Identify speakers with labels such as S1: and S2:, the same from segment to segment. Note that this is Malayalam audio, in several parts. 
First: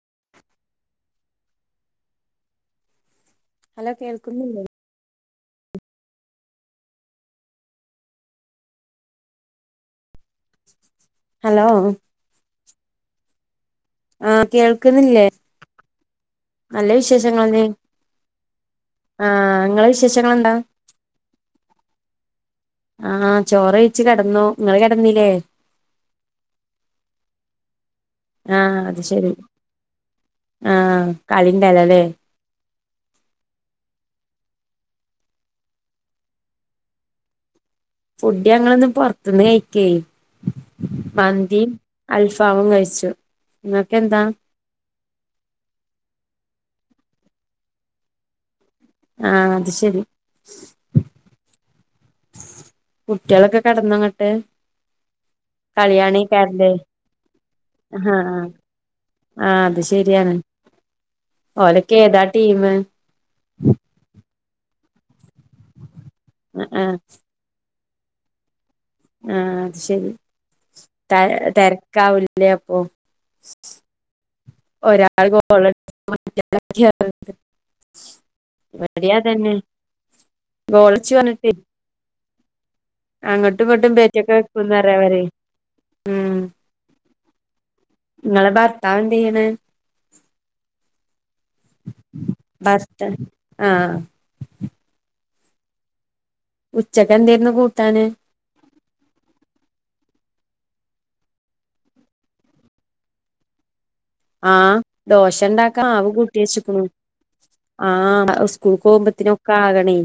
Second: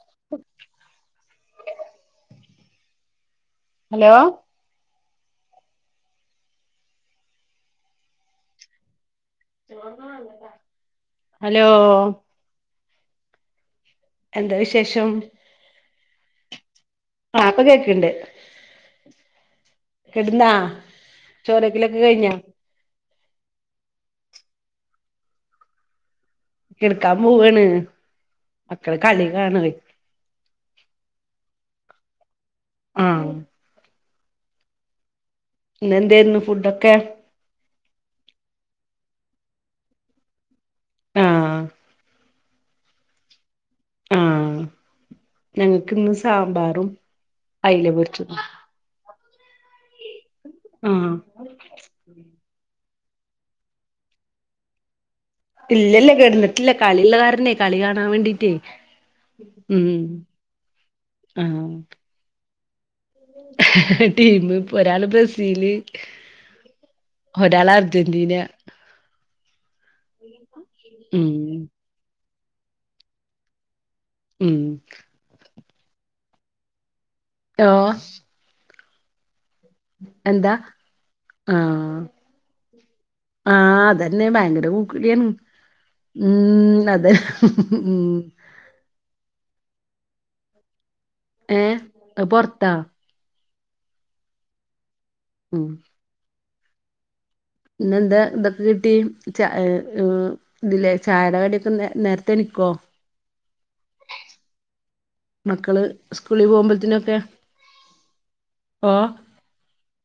S1: [inaudible]
S2: അലോ
S1: ഹലോ
S2: കേൾക്കുന്നില്ലേ
S1: ഹലോ
S2: ആ
S1: എന്താ വിശേഷം
S2: കേൾക്കുന്നില്ലേ നല്ല വിശേഷ
S1: ആ ഇപ്പൊ
S2: അതെ
S1: കേക്ക്ണ്ട്
S2: ആ നിങ്ങളെ വിശേഷങ്ങൾ എന്താ
S1: ചോറവേക്കിലൊക്കെ കഴിഞ്ഞോ
S2: ആഹ ചോറ്ഴിച്ചച്ച് കിടന്നു നിങ്ങൾ കിടന്നില്ലേ
S1: കിടക്കാം പോവുവണ്
S2: ആഹ അത് ശരി ആഹ കളിന്റെലല്ലേ
S1: ആ ഇന്ന എന്തരുന്നു ഫുഡ്ക്കെ
S2: ഫുഡ് ഞങ്ങൊ ഒന്നും പുറത്തുന്ന് കഴിക്ക
S1: ആഹ്
S2: മന്തിയും അൽഫാവും കഴിച്ചു നിങ്ങൊക്കെ എന്താ
S1: ഞങ്ങൾക്ക്ന്ന് സാമ്പാറും അയല പൊരിച്ചതും
S2: ആഹ അത് ശരി
S1: ആഹ
S2: കുട്ടികളൊക്കെ കിടന്നങ്ങട്ട്
S1: ഇല്ലല്ല കിടന്നിട്ടില്ല കളിയള്ള കാരനെ കളി കാണാൻ വേണ്ടിട്ടേ
S2: ആഹ അത് ശരിയാണ് ഓലക്ക
S1: ആഹ്
S2: ഏതാ ടീം
S1: ടീം ഇപ്പ ഒരാള് ബ്രസീല്
S2: ഉ ആഹ
S1: ഒരാൾ അർജന്റീന
S2: ആഹ അത് ശരി ത
S1: ഉം
S2: തിരക്കാവില്ലേ അപ്പൊ
S1: ം [unintelligible] [inaudible]
S2: ഒരാൾ ഗോളാ
S1: ഓ
S2: തന്നെ [unintelligible]
S1: എന്താ ആഹ
S2: അങ്ങോട്ടും
S1: ആഹ
S2: ഇങ്ങോട്ടും
S1: അതന്നെ
S2: ബെറ്റൊക്കെ
S1: ഭയങ്കര
S2: വെക്കുന്നറിയ അവര്
S1: പൂക്കളിയാണ് ഉം അതെ ഉ
S2: തവൻ ചെയ്യണ
S1: ഏഹ് അത് പൊറത്താ
S2: ബർത്ത ആഹ
S1: ഉം
S2: ഉച്ചക്ക എന്തരുന്നു കൂട്ട
S1: ഇന്ന എന്താന്ത കിട്ടി ച ഇതില്ലെ ചാര കടൊക്കെ നേരത്തെ നിക്കുവോ [inaudible]
S2: ആഹ ദോശ ഉണ്ടാക്കാം ആവ കൂട്ടി
S1: സ്കൂളിൽ
S2: വെച്ചിക്കണു
S1: പോകുമ്പോഴത്തിനൊക്കെ
S2: ആഹ് സ്കൂൾ
S1: ഓഹ്
S2: പോകുമ്പോത്തിനൊക്കെ ആകണേ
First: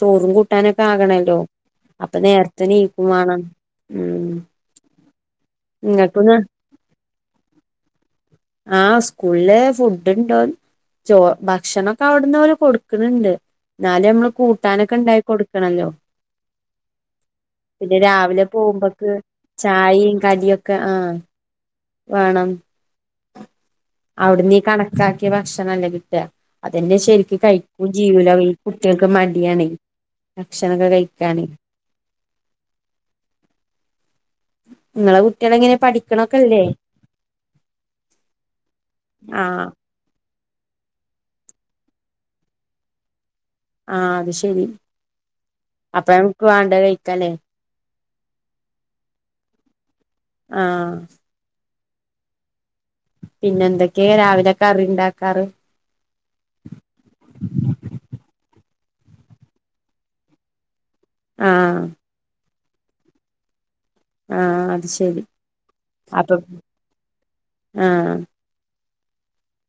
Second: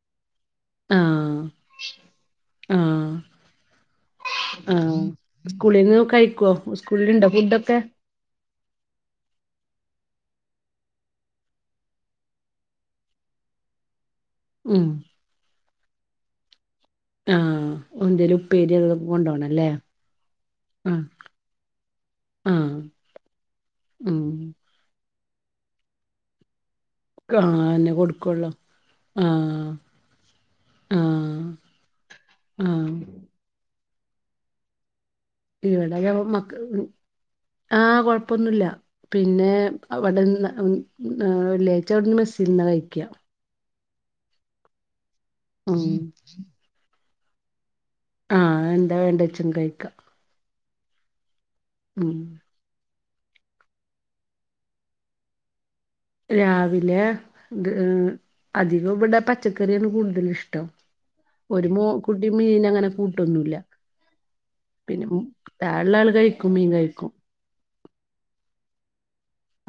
S2: ചോറും കൂട്ടാനൊക്കെ ആകണല്ലോ
S1: ആഹ്
S2: അപ്പൊ നേരത്തെനിക്കും
S1: ആഹ്
S2: വേണം ഉ
S1: ആഹ് സ്കൂളിൽന്ന് കഴിക്കുവോ സ്കൂളിൽ ഇണ്ട ഫുഡൊക്കെ
S2: ആഹ് സ്കൂളിലെ ഫുഡ് ഇണ്ടോ ചോ ഭക്ഷണക്കെ അവിടുന്ന പോലെ കൊടുക്കുന്നുണ്ട് എന്നാലും നമ്മള്
S1: ഉം
S2: കൂട്ടാനൊക്കെ ഉണ്ടായി കൊടുക്കണല്ലോ
S1: ആഹ്
S2: പിന്നെ
S1: എന്തേലും
S2: രാവിലെ
S1: ഉപ്പേരി അതൊക്കെ
S2: പോകുമ്പോക്ക്
S1: കൊണ്ടോണല്ലേ
S2: ചായയും കടിയും ഒക്കെ
S1: ആഹ്
S2: ആഹ വേണം
S1: ആഹ് ഉം
S2: അവിട നീ കണക്ക കാക്കിയ ഭക്ഷണമല്ലേ കിട്ടുക അതെന്റെ ശരിക്ക
S1: ആഹ്
S2: കഴിക്കും
S1: അതെന്നെ
S2: ജീവല
S1: കൊടുക്കൊള്ളൂ
S2: കുട്ടികൾക്ക് മടിയാണ്
S1: ആഹ്
S2: ഭക്ഷണക്കെ കഴിക്കണെങ്ക
S1: ആ
S2: നിങ്ങളെ കുട്ടികള് എങ്ങനെ
S1: ഇവിടെ മ
S2: പഠിക്കണൊക്കെല്ലേ
S1: ആഹ കൊഴപ്പൊന്നുമില്ല പിന്നെ
S2: ആഹ്
S1: അവിടെന്ന് വള്ളിയാഴ്ച്ച അവിടുന്ന് ബസ്സിൽ നിന്ന് കഴിക്കുക
S2: ആ അത് ശെരി
S1: ഉം
S2: അപ്പം നമക്ക് വേണ്ടത് കഴിക്കല്ലേ
S1: ആ എന്താ വേണ്ടേന്ന് വച്ചും കഴിക്കാം
S2: ആഹ്
S1: ഉം
S2: പിന്നെ എന്തൊക്കെയ രാവിലെ കറിയു ണ്ടാക്കാറ്
S1: രാവിലെ അധികം ഇവിടെ പച്ചക്കറിയാണ് കൂടുതലിഷ്ടം. ഒരു
S2: ആഹ്
S1: മോ കുട്ടി മീന അങ്ങനെ കൂട്ടൊന്നുമില്ല
S2: ആ അത് ശരി
S1: താഴെള്ള ആള്
S2: അപ്പൊ
S1: കഴിക്കും മീൻ കഴിക്കും
S2: ആഹ്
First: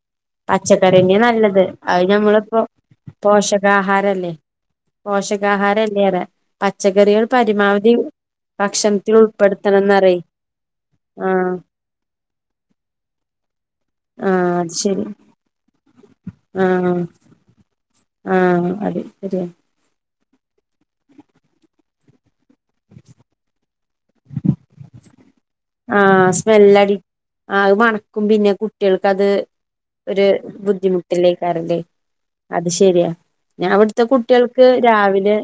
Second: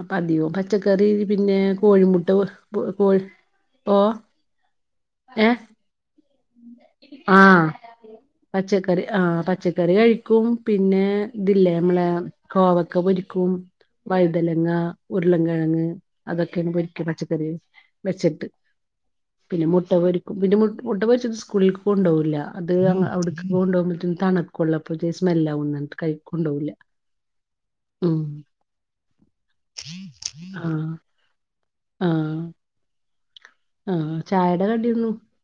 S1: അപ്പൊ അധികവും പച്ചക്കറി
S2: പച്ചക്കറിന്നെയ
S1: പിന്നെ
S2: നല്ലത് അത്
S1: കോഴിമുട്ട
S2: ഞമ്മളിപ്പോ
S1: പൊ- കോഴി ഓ
S2: പോഷകാഹാരല്ലേ
S1: ഏഹ്
S2: പോഷകാഹാരല്ലേറെ പച്ചക്കറികൾ
S1: ആഹ്
S2: പരമാവധി
S1: പച്ചക്കറി
S2: ഭക്ഷണത്തിൽ
S1: ആഹ് പച്ചക്കറി
S2: ഉൾപ്പെടുത്തണംന്നറേ
S1: കഴിക്കും പിന്നെ
S2: ആഹ്
S1: ഇതില്ലേ നമ്മളെ കോവക്ക പൊരിക്കും,
S2: ആഹ്
S1: വഴുതനങ്ങ,
S2: അത് ശരി
S1: ഉരുള കിഴങ്ങ് അതൊക്കെയാണ്
S2: ആഹ്
S1: പൊരിക്ക പച്ചക്കറി വെച്ചിട്ട്
S2: ആഹ് അത് ശരിയാ
S1: പിന്നെ മുട്ട പൊ പ്പോ പിന്നെ മുട്ട് മുട്ട പൊരിച്ചത് സ്കൂളിൽക്ക് കൊണ്ടു പോകില്ല അത് അവിടുക്ക് കൊണ്ടോകുമ്പത്തേനും ത കൊള്ളപ്പെ ജസ്സ് സ്മെല്ല ആവൂന്ന്
S2: ആ സ്മെല്ലടി ആ അത്
S1: ഉം
S2: മണക്കും പിന്നെ കുട്ടികൾക്കത് ഒരു
S1: ആ
S2: ബുദ്ധിമുട്ടും വട്ടിലേക്കാറല്ലേ
S1: ആ
S2: അത് ശെരിയാ ഞാ
S1: ആ
S2: അവിടുത്തെ
S1: ചായയുടെ
S2: കുട്ടികൾക്ക്
S1: കടിയൊന്നും
S2: രാവിലെ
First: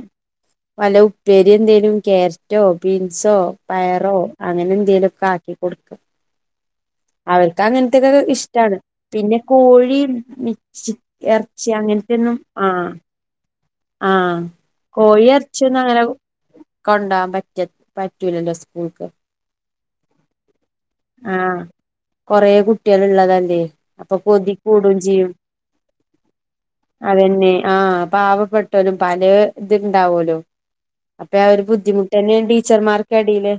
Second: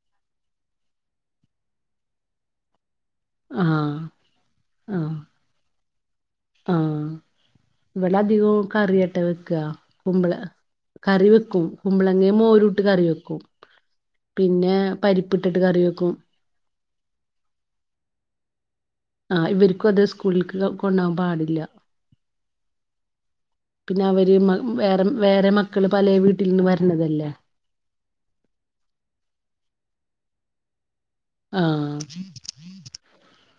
S2: വല ഉപ്പേരി എന്തേലും ക്യാരറ്റോ ബീൻസോ
S1: ആ
S2: പയറോ അങ്ങനെ എന്തേലും കാട്ടി കൊടുക്കും
S1: ആഹ്
S2: അവർക്ക് അങ്ങനത്തൊക്കെ ഇഷ്ടാണ് പിന്നെ
S1: വെക്കുക
S2: കോഴി
S1: കുമ്പള
S2: പിച്ചി
S1: കറി വെക്കും
S2: ച്ചി അങ്ങനത്തെ
S1: കുമ്പളങ്ങ
S2: ഒന്നും ആ
S1: മോരൂട്ട് കറി വെക്കും
S2: ആഹ്
S1: പിന്നെ
S2: കോഴി
S1: പരിപ്പിട്ടിട്ട്
S2: ഇറച്ചി ഒന്നും
S1: കറി
S2: അങ്ങനെ
S1: വെക്കും
S2: കൊണ്ടുപോവാൻ പറ്റ പറ്റൂലല്ലോ സ്കൂൾക്ക്?
S1: ആ ഇവർക്കും അത് സ്കൂളിലേക്കോ ക്കെ കൊണ്ടുപോവാൻ പാടില്ല.
S2: കൊറെ കുട്ടികൾ ഉള്ളതല്ലേ
S1: പിന്നെ
S2: അപ്പൊ
S1: അവര് മ
S2: കൊതിക്കൂടയും
S1: വേറെ
S2: ചെയ്യും
S1: വേറെ മക്കള് പല വീട്ടിൽ നിന്ന് വരണതല്ലേ
S2: അതെന്നെ ആഹ് പാവപ്പെട്ടലും പലേ ഇത്ണ്ടാവലോ അപ്പൊ ആ ഒരു ബുദ്ധിമുട്ട് തന്നെയ ടീച്ചർമാർക്കടിയില്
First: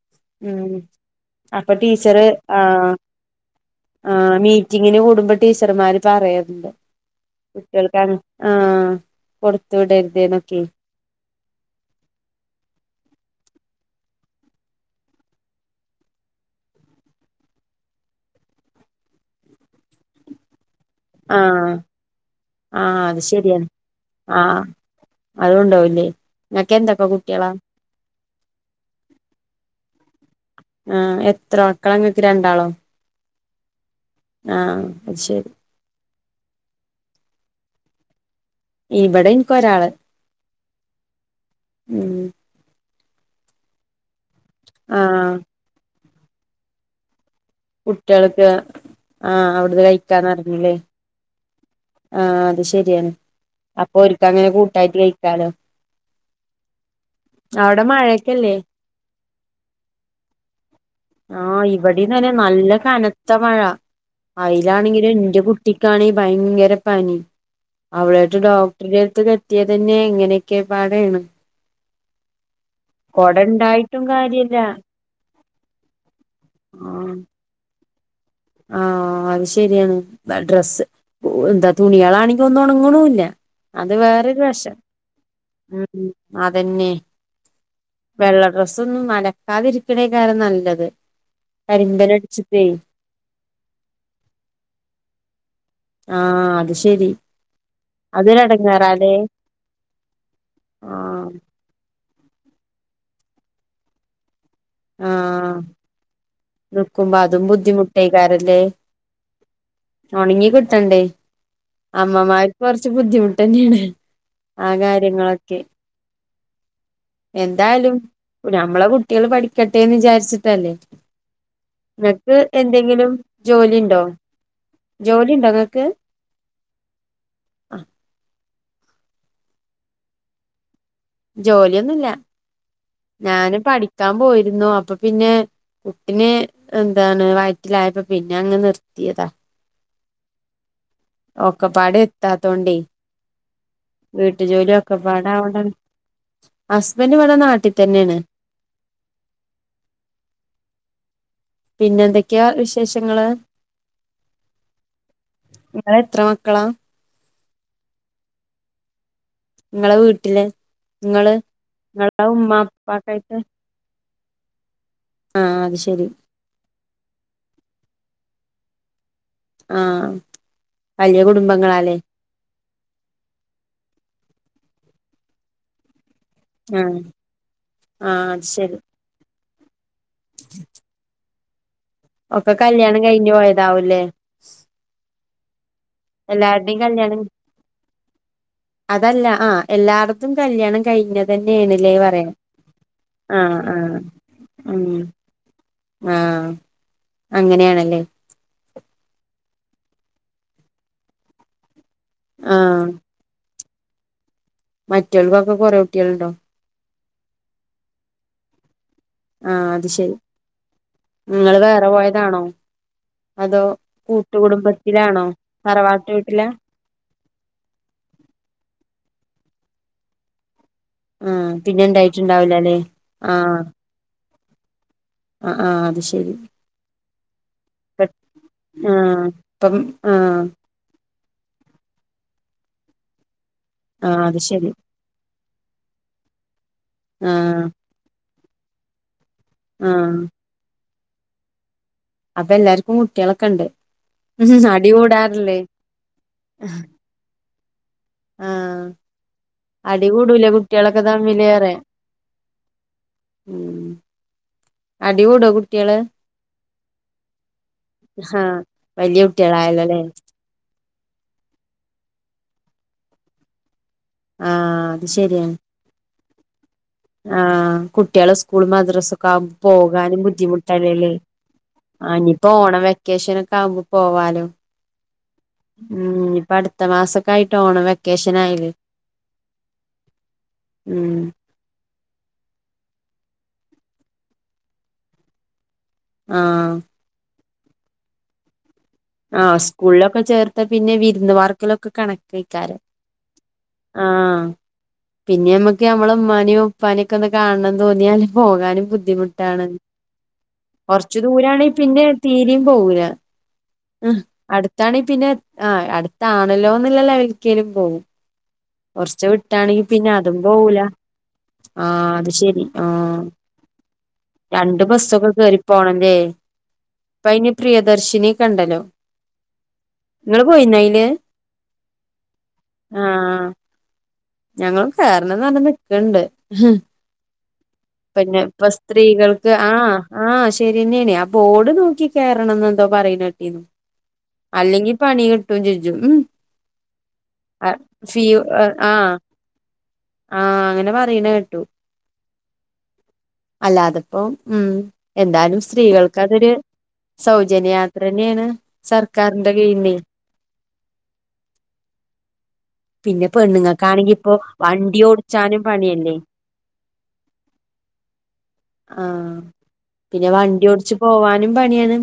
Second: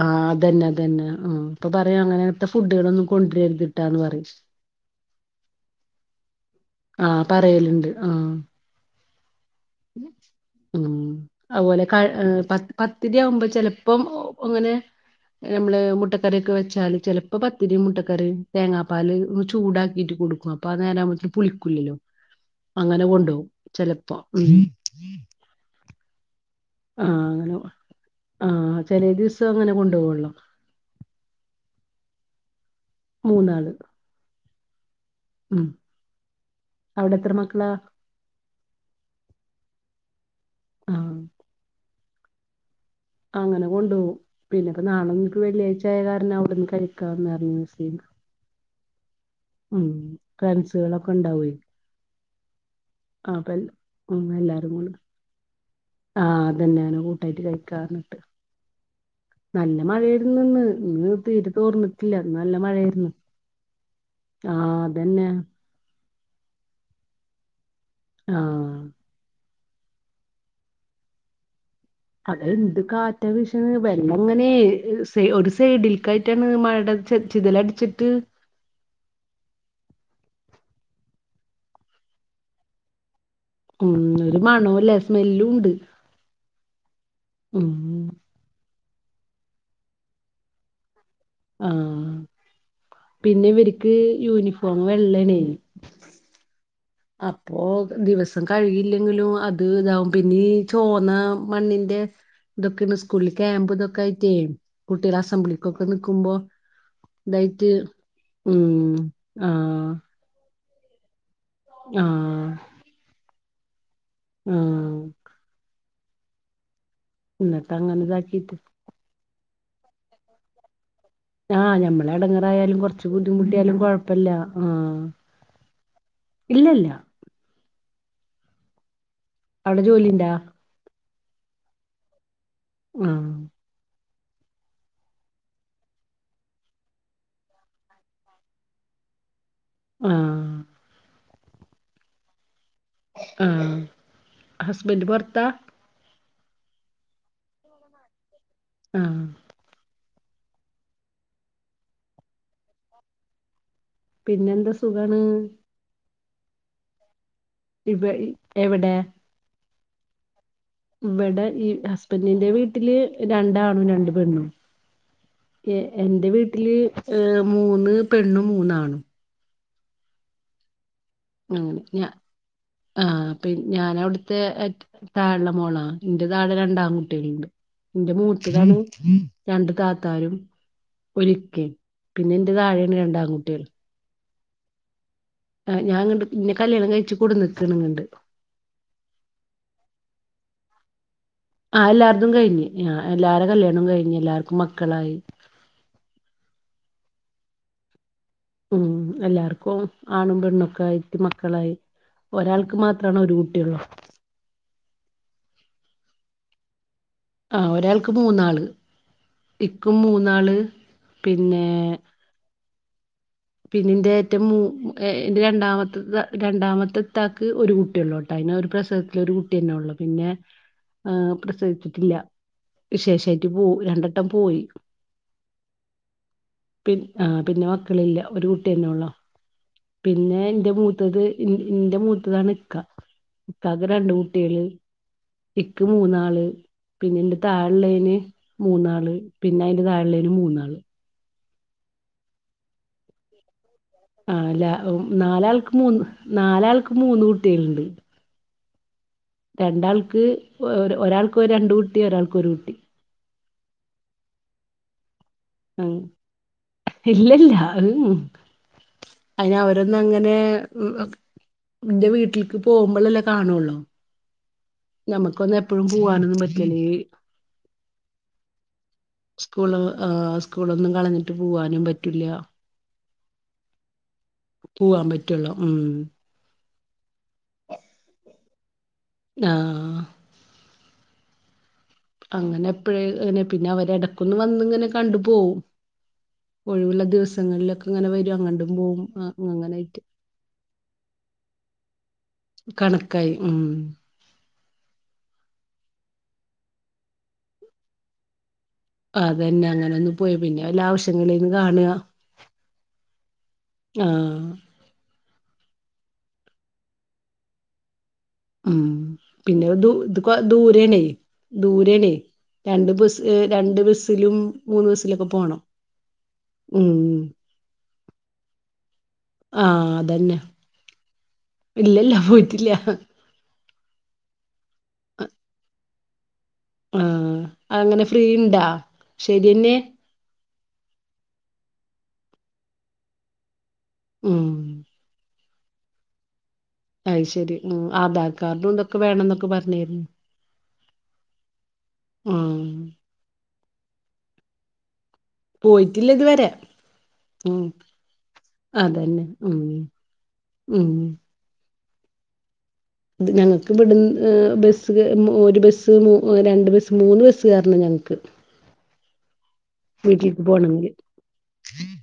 S1: ആ അതന്നെ
S2: മ്
S1: അതന്നെ ആ
S2: അപ്പൊ
S1: പറയാ
S2: ടീച്ചറ്
S1: അങ്ങനത്തെ
S2: ആഹ്
S1: ഫുഡുകളൊന്നും കൊണ്ടുവരരുതിട്ടാന്ന് പറയും
S2: ആഹ് മീറ്റിങ്ങിന് കൂടുമ്പോ ടീച്ചർമാര് പറയുന്നുണ്ട്
S1: ആ പറയലുണ്ട്
S2: കുട്ടികൾക്ക്
S1: ആ
S2: അങ്ങ ആഹ് കൊടുത്തു വിടരുത് എന്നൊക്കെ
S1: ഉം അതുപോലെ കഴ് പ പത്തിരിയാകുമ്പോ ചെലപ്പോം അങ്ങനെ നമ്മള് മുട്ട കറിയൊക്കെ വെച്ചാല് ചിലപ്പോ പത്തിരിയും മുട്ടക്കറിയും തേങ്ങാപ്പാല് ഒന്ന് ചൂടാക്കിട്ട് കൊടുക്കും അപ്പ ആനേരാ ആകുമ്പത്തേക്കിന്
S2: ആഹ്
S1: പുളിക്കൂല്ലല്ലോ. അങ്ങനെ കൊണ്ടുപോകും ചെലപ്പോ ഉം
S2: അതുകൊണ്ടോവില്ലേ നിനക്ക് എന്തൊക്കെ കുട്ടികളാ?
S1: അങ്ങനെ ആ ചെലേ ദിവസം അങ്ങനെ കൊണ്ടോകു വെള്ളം
S2: ആ എത്ര മക്കളാ നിങ്ങൾക്ക് രണ്ടാളോ?
S1: മൂന്നാള്
S2: ആ ശരി
S1: ഉം അവിടെ എത്ര മക്കളാ?
S2: ഇവിടെ എനിക്കൊരാള്.
S1: ആഹ്
S2: ഉം
S1: അങ്ങനെ കൊണ്ടുപോകും പിന്നെപ്പോ നാളെ
S2: ആഹ്
S1: നിനക്ക് വെള്ളിയാഴ്ച ആയ കാരണം അവിടെന്ന് കഴിക്കാവെന്ന്പറഞ്ഞു.
S2: കുട്ടികൾക്ക് ആ അവിടുന്ന് കഴിക്കാന്ന് പറിഞ്ഞില്ലേ?
S1: കൊണ്ടോവേ
S2: ആ അത് ശരിയാണ് അപ്പൊ ഒരിക്ക് അങ്ങനെ കൂട്ടായിട്ട് കഴിക്കാലോ.
S1: ആ അതന്നെ അങ്ങനെ കൂട്ടായിട്ട്
S2: അവിടെ
S1: കഴിക്കാന്നിണ്ട്
S2: മഴയൊക്കെല്ലേ
S1: നല്ല മഴായിരുന്നു ഇന്ന് ഇന്ന് തീരെ
S2: ആഹ് ഇവിടിം
S1: തോർന്നിട്ടില്ല
S2: തന്നെ
S1: നല്ല മഴയായിരുന്നു.
S2: കനത്ത മഴ
S1: ആ അതന്നെ
S2: കുട്ടിക്കാണേ ഭയങ്കര പനിം അവളു ആയിട്ട്
S1: ആഹ്
S2: ഡോക്ടറ്ടെ എട്ത്ത്ക്ക് എ ത്തിയത് തന്നെ എങ്ങനെയൊക്കെ പാടേണ്.
S1: അതൊ എന്ത് കാറ്റാ
S2: കൊട
S1: വിശ്ണേ
S2: ഇണ്ടായിട്ടും
S1: വെള്ളം ഇങ്ങനെ
S2: കാര്യല്ല
S1: ഒരു സൈഡില്ക്കായിട്ടാണ് മഴേടെ
S2: ആഹ്
S1: ചെ ചിതലടിച്ചിട്ട്
S2: ആഹ് അത് ശരിയാണ് ഡ്രസ്സ് ന്താ തുണികളാണെങ്കി ഒന്നും ഒണങ്ങണുല്ല. അത്
S1: ഉം ഒരു
S2: വേറൊരു വശം
S1: മണോല്ല സ്മെല്ലും ഉണ്ട്
S2: മ്മ് മ്മ് അതെന്നെ
S1: ഉം
S2: വെള്ള ഡ്രസ്സോന്നും അലക്കാതിരിക്ക്ണേക്കാരം നല്ലത്
S1: ആഹ്
S2: കരിമ്പനടിച്ചിട്ടേ
S1: പിന്നെ ഇവര്ക്ക് യൂണിഫോം വെള്ളേണേ.
S2: ആഹ് ശരി
S1: അപ്പോ
S2: അതൊരു
S1: ദിവസം
S2: എടങ്ങേറാല്ലേ
S1: കഴുകയില്ലെങ്കിലും അത് ഇതാവും പിന്നീ ചോന്ന
S2: ആഹ്
S1: മണ്ണിന്റെ ഇതൊക്കേണ് സ്കൂള്ല് ക്യാമ്പു ഇതൊക്കായിറ്റേ കുട്ട്യാള്
S2: ആഹ്
S1: അസംബളിക്കൊക്കെ നിക്കുമ്പോ
S2: നിക്കുമ്പോ അതും
S1: ഇതായിറ്റ്
S2: ബുദ്ധിമുട്ടേക്കാരല്ലേ
S1: ഉം ആഹ്
S2: ഒണങ്ങി കിട്ടണ്ടേ
S1: ആഹ്
S2: അമ്മമാര്ക്ക് കൊറച്ച് ബുദ്ധിമുട്ടെന്നെയാണ് ആ കാ
S1: ആഹ്
S2: ര്യങ്ങളൊക്കെ
S1: എന്നിട്ട്
S2: എന്തായാലും
S1: അങ്ങനെ ഇതാക്കിട്ട്
S2: ഞമ്മളെ കുട്ട്യേള് പഠിക്കട്ടെന്ന് വിചാരിച്ചിട്ടല്ലേ
S1: ആഹ്
S2: നിങ്ങക്ക്
S1: ഞമ്മളെടങ്ങറായാലും കൊറച്ച്
S2: എന്തെങ്കിലും
S1: ബുദ്ധിമുട്ടിയാലും
S2: ജോലിണ്ടോ
S1: കൊഴപ്പല്ല ആഹ്
S2: ജോലി ഉണ്ടോ ഇങ്ങക്ക്
S1: ഇല്ലല്ല
S2: ആ
S1: അവടെ ജോലിണ്ടോ?
S2: ജോലിയൊന്നും ഇല്ല
S1: ആഹ്
S2: ഞാന് പഠിക്കാൻ പോയിരുന്നു അപ്പൊ പിന്നെ കുട്ടിനെ എന്താണ് വയറ്റിലായപ്പോ പിന്നെ അങ്ങ് നിർത്തിയതാ.
S1: ആഹ്
S2: ഒക്കെപാടെ എത്താത്തോണ്ടേ
S1: ആഹ്
S2: വീട്ടു ജോലി
S1: ഹസ്ബൻഡ് പൊറത്താ
S2: ഒക്കപാടാവണ്ട ഹസ്ബൻഡ് ഇവടെ നാട്ടി തന്നെയാണ്.
S1: ആഹ്
S2: പിന്നെ എന്തെക്ക്യാ വിശേഷങ്ങള്?
S1: പിന്നെന്താ സുഖാണ്.
S2: ഇങ്ങള് എത്ര മക്കളാ?
S1: ഇബഇ എവിടെ?
S2: ഇങ്ങളെ വീട്ടില്? നിങ്ങള്
S1: ഇബടെ ഈ
S2: നിങ്ങളെ
S1: ഹസ്ബന്റിന്റെ
S2: ഉമ്മ
S1: വീട്ടില്
S2: ഉപ്പാക്കായിട്ട്
S1: രണ്ടാണും രണ്ട് പെണ്ണും
S2: ആ അത് ശരി
S1: എന്റെ വീട്ടില് ഏഹ് മൂന്ന് പെണ്ണും മൂന്നാണും
S2: ആഹ്
S1: അങ്ങനെ ഞ ആഹ് പി ഞാനവിട്ത്തെ ഏ താഴള്ള മോളാ ഇന്റെ താഴെ
S2: ആ
S1: രണ്ടാൺകുട്ട്യേള്ണ്ട് ഇന്റെ
S2: ആ അത്
S1: മൂത്തതാണ്
S2: ശരി
S1: രണ്ട് താ ത്താരും ഒരിക്കിം പിന്നെ ഇന്റെ താഴെയാണ് രണ്ടാൺകുട്ട്യേള്
S2: ഒല്ലേ
S1: ആഹ് ഞാങ്ങട്ട് ഇന്നെ കല്യാണം കഴിച്ച് കൊട്ന്നക്കാണ് ഇങ്ങട്ട്
S2: അതല്ല ആഹ് എല്ലാട്തും കല്യാണം കഴിഞ്ഞ അതന്നെയേണ്
S1: ആഹ്
S2: ലേ
S1: എല്ലാര്തും
S2: പറയാ
S1: കഴിഞ്ഞ് ആഹ് എല്ലാരെ
S2: ആഹ്
S1: കല്യാണം
S2: ആഹ്
S1: കഴിഞ്ഞ് എല്ലാർക്കും
S2: ഉം
S1: മക്കളായി
S2: ആഹ് അങ്ങനെയാണല്ലേ
S1: ഉം എല്ലാർക്കും ആണും പെണ്ണൊക്കായിട്ട് മക്കളായി ഒരാൾക്ക്
S2: ആഹ്
S1: മാത്രാണ് ഒരു കു ട്ട്യള്ളൂ
S2: മറ്റോല്ക്കൊക്കെ കൊറെ കുട്ട്യള്ണ്ടോ
S1: ആഹ് ഒരാൾക്ക് മൂന്നാള്
S2: ആഹ് അത്
S1: ഇക്കും
S2: ശരി
S1: മൂന്നാള് പിന്നെ
S2: ഒരാണോ
S1: പിന്നെന്റെ ഏറ്റ മൂ ഏഹ്
S2: കൂട്ടുകുടുംബത്തിലാണോ
S1: എന്റെ രണ്ടാമത്തെ
S2: തറവാട്ട്
S1: ത
S2: വീട്ടിലാ
S1: രണ്ടാമത്തെ ത്താക്ക് ഒരു കുട്ടിയൊള്ളുട്ടോ അയിന് ഒരു പ്രസവത്തില് ഒരു കുട്ട്യന്നെ ഒള്ളു പിന്നെ ആഹ്
S2: പിന്നെ
S1: പ്രസവിച്ചിട്ടില്ല
S2: ഇണ്ടായിട്ടുണ്ടാവില്ലല്ലേ
S1: വിശേഷായിട്ട്
S2: ആഹ്
S1: പോ രണ്ടെട്ടം പോയി
S2: ആഹ് ആഹ് അത് ശരി
S1: പി ആ പിന്നെ മക്കളില്ല ഒരു കുട്ടിന്നെ ഉള്ളു
S2: ആഹ് ഇപ്പം
S1: പിന്നെ
S2: ആഹ്
S1: എന്റെ മൂത്തത് ഇന്റെ മൂത്തതാണ് ഇക്ക ഇക്കാക്ക് രണ്ട്
S2: ആഹ് അത്
S1: കുട്ടികള്
S2: ശരി
S1: ഇക്ക് മൂന്നാള് പിന്നെ ഇന്റെ
S2: ആഹ്
S1: താഴള്ളേന് മൂന്നാള് പിന്നെ അയിന്റെ
S2: ആഹ്
S1: തായേള്ളെന് മൂന്നാള്
S2: അപ്പൊ എല്ലാർക്കും കുട്ടികളൊക്കെ ഇണ്ട്
S1: ആല്ല നാലാൾക്ക് മൂന്ന് നാലാൾക്കും മൂന്ന് കുട്ടികളുണ്ട്
S2: ആഹ് അടി
S1: രണ്ടാൾക്ക്
S2: കൂടൂലേ കുട്ടികളൊക്കെ
S1: ഒരാൾക്ക്
S2: തമ്മില്
S1: രണ്ട്
S2: പറയാ
S1: കുട്ടി ഒരാൾക്ക് ഒരു കുട്ടി
S2: ഉം അടികൂടോ കുട്ടിയള്
S1: ഇല്ലല്ല
S2: വലിയ
S1: അയിന് അവരൊന്ന്
S2: കുട്ടികളായല്ലോല്ലേ
S1: അങ്ങനെ ഇന്റെ വീട്ടിൽക്ക് പോകുമ്പോളല്ലേ കാണൊള്ളൂ
S2: ആഹ് അത് ശരിയാണ്
S1: ഞമ്മക്കൊന്ന് എപ്പഴും പോവാനൊന്നും പറ്റിലെ
S2: ആഹ് കുട്ടിയളെ സ്കൂൾ മദ്രാസ് ഒക്കെ ആവുമ്പോ പോകാനും ബുദ്ധിമുട്ട്
S1: ന്നും കളഞ്ഞിട്ട് പോകാനും പറ്റില്ല
S2: ഓണം വെക്കേഷനൊക്കെ ആവുമ്പോ പോവാലോ
S1: പോവാൻ പറ്റു
S2: ഉം ഇഞ്ഞിപ്പൊ അടുത്ത മാസക്കെ ആയിട്ട് ഓണം വെക്കേഷന് ആയിലെ
S1: ആഹ്
S2: ഉം
S1: അങ്ങനെ എപ്പയെ പിന്നെ അവരടക്കൊന്ന് വന്ന് ഇങ്ങനെ കണ്ടു പോവും
S2: ആഹ്
S1: ഒഴിവുള്ള ദിവസങ്ങളിലൊക്കെ ഇങ്ങനെ വരും അങ്ങട്ട് പോവും ആ,
S2: ആഹ്
S1: അങ്ങനായിട്ട്
S2: സ്കൂൾലൊക്കെ ചേർത്ത പിന്നെ വിരുന്ന് വാർക്കലൊക്കെ കണക്കെക്കാരം
S1: കണക്കായി ഉം
S2: ആഹ്. പിന്നെ നമ്മക്ക് നമ്മളെ ഉമ്മാനിം ഉപ്പാനൊക്കെ ഒന്ന് കാൺണം തോന്നിയാല് പോകാനും ബുദ്ധി ബുദ്ധിമുട്ടാണ്
S1: അതന്നെ അങ്ങനെ ഒന്ന് പോയി പിന്നെ വല്ല
S2: കൊർച്ചു
S1: ആവശ്യങ്ങളേന്ന്
S2: ദൂരണെങ്കി
S1: കാണുക
S2: പിന്നെ തീരിം പോവൂല ഉം
S1: ആഹ്
S2: അടുത്താണെങ്കി പിന്നെ ആ അടുത്താണല്ലോ എന്നുള്ള ലെവലിക്കെലും പോവും
S1: ഉം
S2: കൊർച് വിട്ടാണെങ്കി
S1: ദൂ
S2: പിന്നെ
S1: ഇത്
S2: അതും
S1: കൊ-
S2: പോവൂല
S1: ദൂരേണേ
S2: ആ
S1: ദൂരേണേ
S2: അത് ശരി
S1: രണ്ട് ബസ്
S2: ആഹ്
S1: ഏ, രണ്ട് ബസ്സിലും
S2: രണ്ട്
S1: മൂന്ന് ബസ്സിലൊക്കെ
S2: ബസ്സൊക്കെ കേറി പോണം ലെ
S1: ഉം
S2: ഇപ്പയിന് പ്രിയദർശിനിക്കണ്ടല്ലോ
S1: ആഹ് അതന്നെ
S2: ഇങ്ങള് പോയിണയില്
S1: ഇല്ലല്ല പോയിട്ടില്ല.
S2: ഞങ്ങള് കേറണന്ന് പറഞ്ഞ് നിക്ക്ണ്ട്. ഉം
S1: ആഹ് അങ്ങനെ ഫ്രീ
S2: പിന്നെ
S1: ഇണ്ടാ
S2: ഇപ്പൊ സ്ത്രീകൾക്ക്
S1: ശരിയെന്നെ
S2: ആഹ്. ആഹ് ശരിന്നെണ് ആ ബോർഡ് നോക്കി കെറണന്ന് എന്തോ പറയ്‌നെട്ടീനി
S1: ഉം
S2: അല്ലെങ്കിൽ പണികിട്ടും ചെജും ഉം.
S1: അയ് ശരി ഉം ആ
S2: ഫീ
S1: ഭാഗ അതും
S2: ആ
S1: ഇതൊക്കെ വേണംന്നൊക്കെ പറഞ്ഞിരുന്നു
S2: ആ അങ്ങനെ പറയണ കേട്ടു
S1: ആഹ്.
S2: അല്ലാതെപ്പോ ഉം. എന്തായാലും
S1: പോയിട്ടില്ല
S2: സ്ത്രീകൾക്ക്
S1: ഇതുവരെ
S2: അതൊരു
S1: ഉം
S2: സൗജന്യയാത്രന്നെയാണ്
S1: അതന്നെ
S2: സർക്കാരിന്റെ
S1: ഉം
S2: കീഴിന്ന്.
S1: ഉം.
S2: പിന്നെ
S1: അത് ഞങ്ങൾക്ക് ഇവിടുന്ന്
S2: പെണ്ണുങ്ങൾക്കാണെങ്കി
S1: ഏ
S2: ഇപ്പൊ
S1: ബസ്സ്
S2: വണ്ടി
S1: ഒരു
S2: ഓടിച്ചാനും
S1: ബസ്സ് മൂ
S2: പണിയല്ലേ
S1: രണ്ട് ബസ് മൂന്ന് ബസ് കേറണം ഞങ്ങക്ക്.
S2: ആഹ് പിന്നെ
S1: വീട്ടിലേക്ക്
S2: വണ്ടി ഓട്ച്ച്
S1: പോണങ്കില്
S2: പോവാനും പണിയാണ്.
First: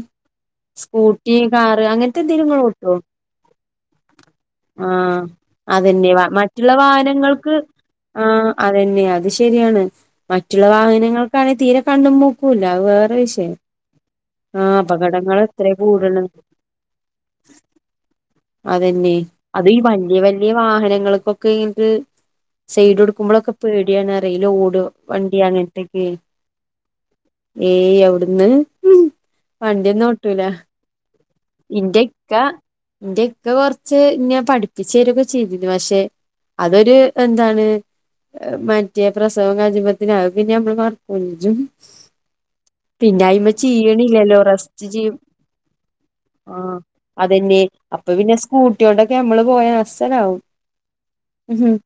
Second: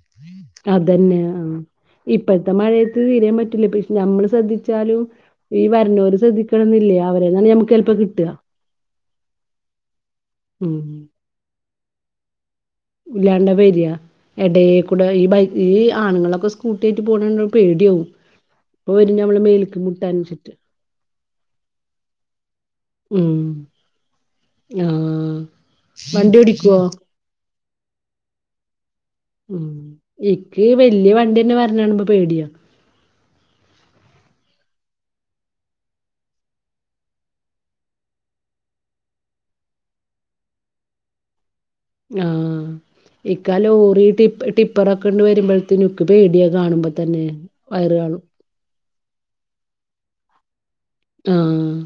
S1: അതന്നെ
S2: സ്കൂട്ടി
S1: ആഹ്
S2: കാറ് അങ്ങൻത്തെ എന്തെലും
S1: ഇപ്പഴത്തെ
S2: ഇങ്ങള് ഓട്ടോ
S1: മഴയത്ത് തീരേം പറ്റൂല ഇപ്പ ഞമ്മള് ശ്രദ്ധിച്ചാലും
S2: ആഹ്.
S1: ഈ
S2: അതന്നെ
S1: വരണോര്
S2: മറ്റുള്ള
S1: ശ്രദ്ധിക്കണംന്നില്ലേ അവരെന്നാണ്
S2: വാഹനങ്ങൾക്ക്
S1: ഞമ്മക്ക് ചെലപ്പോ കിട്ടാ
S2: ആഹ്. അതന്നെ അത് ശരിയാണ് മറ്റുള്ള
S1: ഉം
S2: വാഹനങ്ങൾക്കാണെ തീരെ കണ്ണും മൂക്കു ക്കും ഇല്ല അത് വേറെ വിഷയം. ആഹ്
S1: എടെക്കൂടെ ഈ
S2: അപകടങ്ങൾ
S1: ബൈ
S2: എത്ര
S1: ഈ
S2: കൂടണ്
S1: ആണുങ്ങളൊക്കെ സ്കൂട്ടിയായിട്ട് പോണെ കണ്ട പേടിയാവും. ഇപ്പൊ
S2: അതന്നെ
S1: വരും ഞമ്മളെ
S2: അത് ഈ
S1: മേലേക്ക്
S2: വല്യ വല്യ
S1: മുട്ടാൻച്ചിട്ട്
S2: വാഹനങ്ങൾക്കൊക്കെ ഇത് സൈഡ്
S1: ഉം
S2: എടുക്കുമ്പോളോക്കെ പേടിയാണറിയെ ഈ ലൊടോ
S1: ആഹ്
S2: വണ്ടി അങ്ങൻത്തേക്കെ
S1: വണ്ടി ഓടികോ?
S2: ഏയ് എവിടുന്ന്.
S1: ഉം
S2: വണ്ടിയൊന്നും ഒട്ടൂല
S1: ഇക്ക് വല്യ വണ്ടിന്നെ വരണാണുമ്പോ
S2: ഇന്റെഇക്ക.
S1: പേടിയാ
S2: ഇന്റെ ഇക്ക കൊറച്ച് ഇന്ന പഠിപ്പിച്ചുതരും ക്കെ ചെയ്തിരുന്നു പക്ഷെ അതൊരു എന്താണ്. മറ്റേ പ്രസവം കജുബത്തിന് അഹ് പിന്നെ നമ്മള് മറക്ക്ഞ്ചും.
S1: ആഹ്. ഇക്ക ലോറി
S2: ചെയ്യണില്ലല്ലോ
S1: ടിപ്പ
S2: റസ്റ്റ്
S1: ടിപ്പർ
S2: ചെയ്യും
S1: ക്കെണ്ട് വരുമ്പോഴത്തിന് ഇന്ക്ക് പേടിയ കാണുമ്പോ തന്നെ. വയർകാളും.
S2: സൂട്ടിയോട്ടൊക്കെ നമ്മള് പോയ അസലാവും.
S1: ആഹ്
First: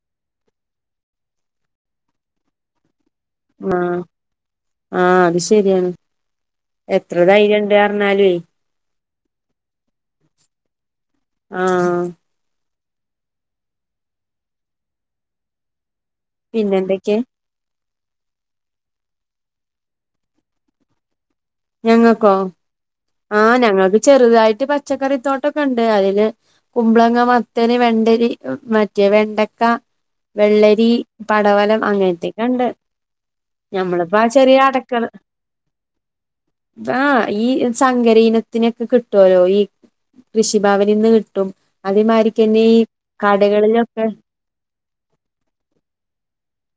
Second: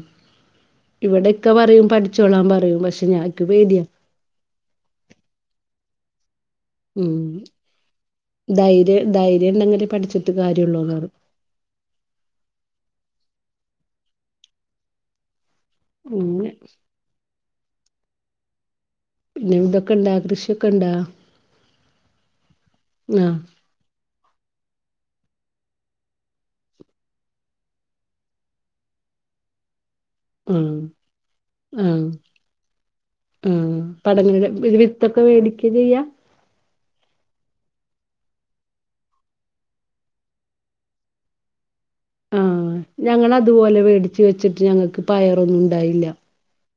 S1: ഇവിടെ ഇക്ക പറയും പഠിച്ചോളാൻ പറയും പക്ഷെ ഞാൻ. ഇക്ക് പേടിയാ
S2: ആഹ് ആഹ് അത് ശരിയാണ്.
S1: ഉം
S2: എത്ര ധൈര്യണ്ട് പറഞ്ഞാലുവേ
S1: ധൈര്യം ധൈര്യം ഉണ്ടെങ്കിൽ പഠിച്ചിട്ട് കാര്യഉള്ളുന്ന്പറിം.
S2: ആഹ്.
S1: അങ്ങനെ
S2: പിന്നെന്തൊക്കെയെ.
S1: പിന്നെ ഇതോക്കെ കൃഷിയൊക്കെ ഇണ്ടാ?
S2: ഞങ്ങൾക്കോ ആഹ് ഞങ്ങൾക് ചെറുതായിട്ട് പച്ചക്കറിത്തോട്ടൊക്കെ ഉണ്ട് അതില്. കുമ്പളങ്ങ മത്തന് വെണ്ടരി മറ്റേ വെണ്ടക്ക.
S1: ആഹ്
S2: വെള്ളരി പടവലം അങ്ങനത്തക്കെ ഇണ്ട്.
S1: ഉം പടങ്ങല വിത്തൊക്കെ മേടിക്ക ചെയ്യാ?
S2: അ ഈ. ഹെ സങ്കര ഇനത്തിനൊക്കെ കിട്ടുല്ലോ ഈ കൃഷിഭാവനിൽ നിന്ന് കിട്ടും അതമാതിരി.
S1: ഞങ്ങൾ അതുപോലെ മേടിച്ച് വെച്ചിട്ട് ഞങ്ങക്ക് പയറൊന്നു ഇ ണ്ടായില്ല.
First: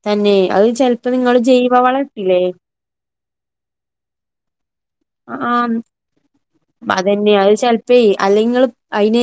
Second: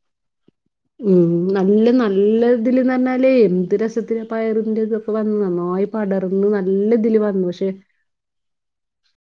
S2: തന്നെ അത് ചിലപ്പോ നിങ്ങള് ജൈവവളം ഇിട്ടില്ലേ?
S1: ഇതിന്ന് പറഞ്ഞാല് എന്ത് രസത്തിലാ പയറിന്റെതും
S2: ആഹ്
S1: ഇതില്
S2: അതന്നെയ
S1: വന്നു
S2: അത്
S1: പക്ഷെ
S2: ചിലപ്പോ അല്ലെങ്കിൽനിങ്ങൾ അയിന്ന്.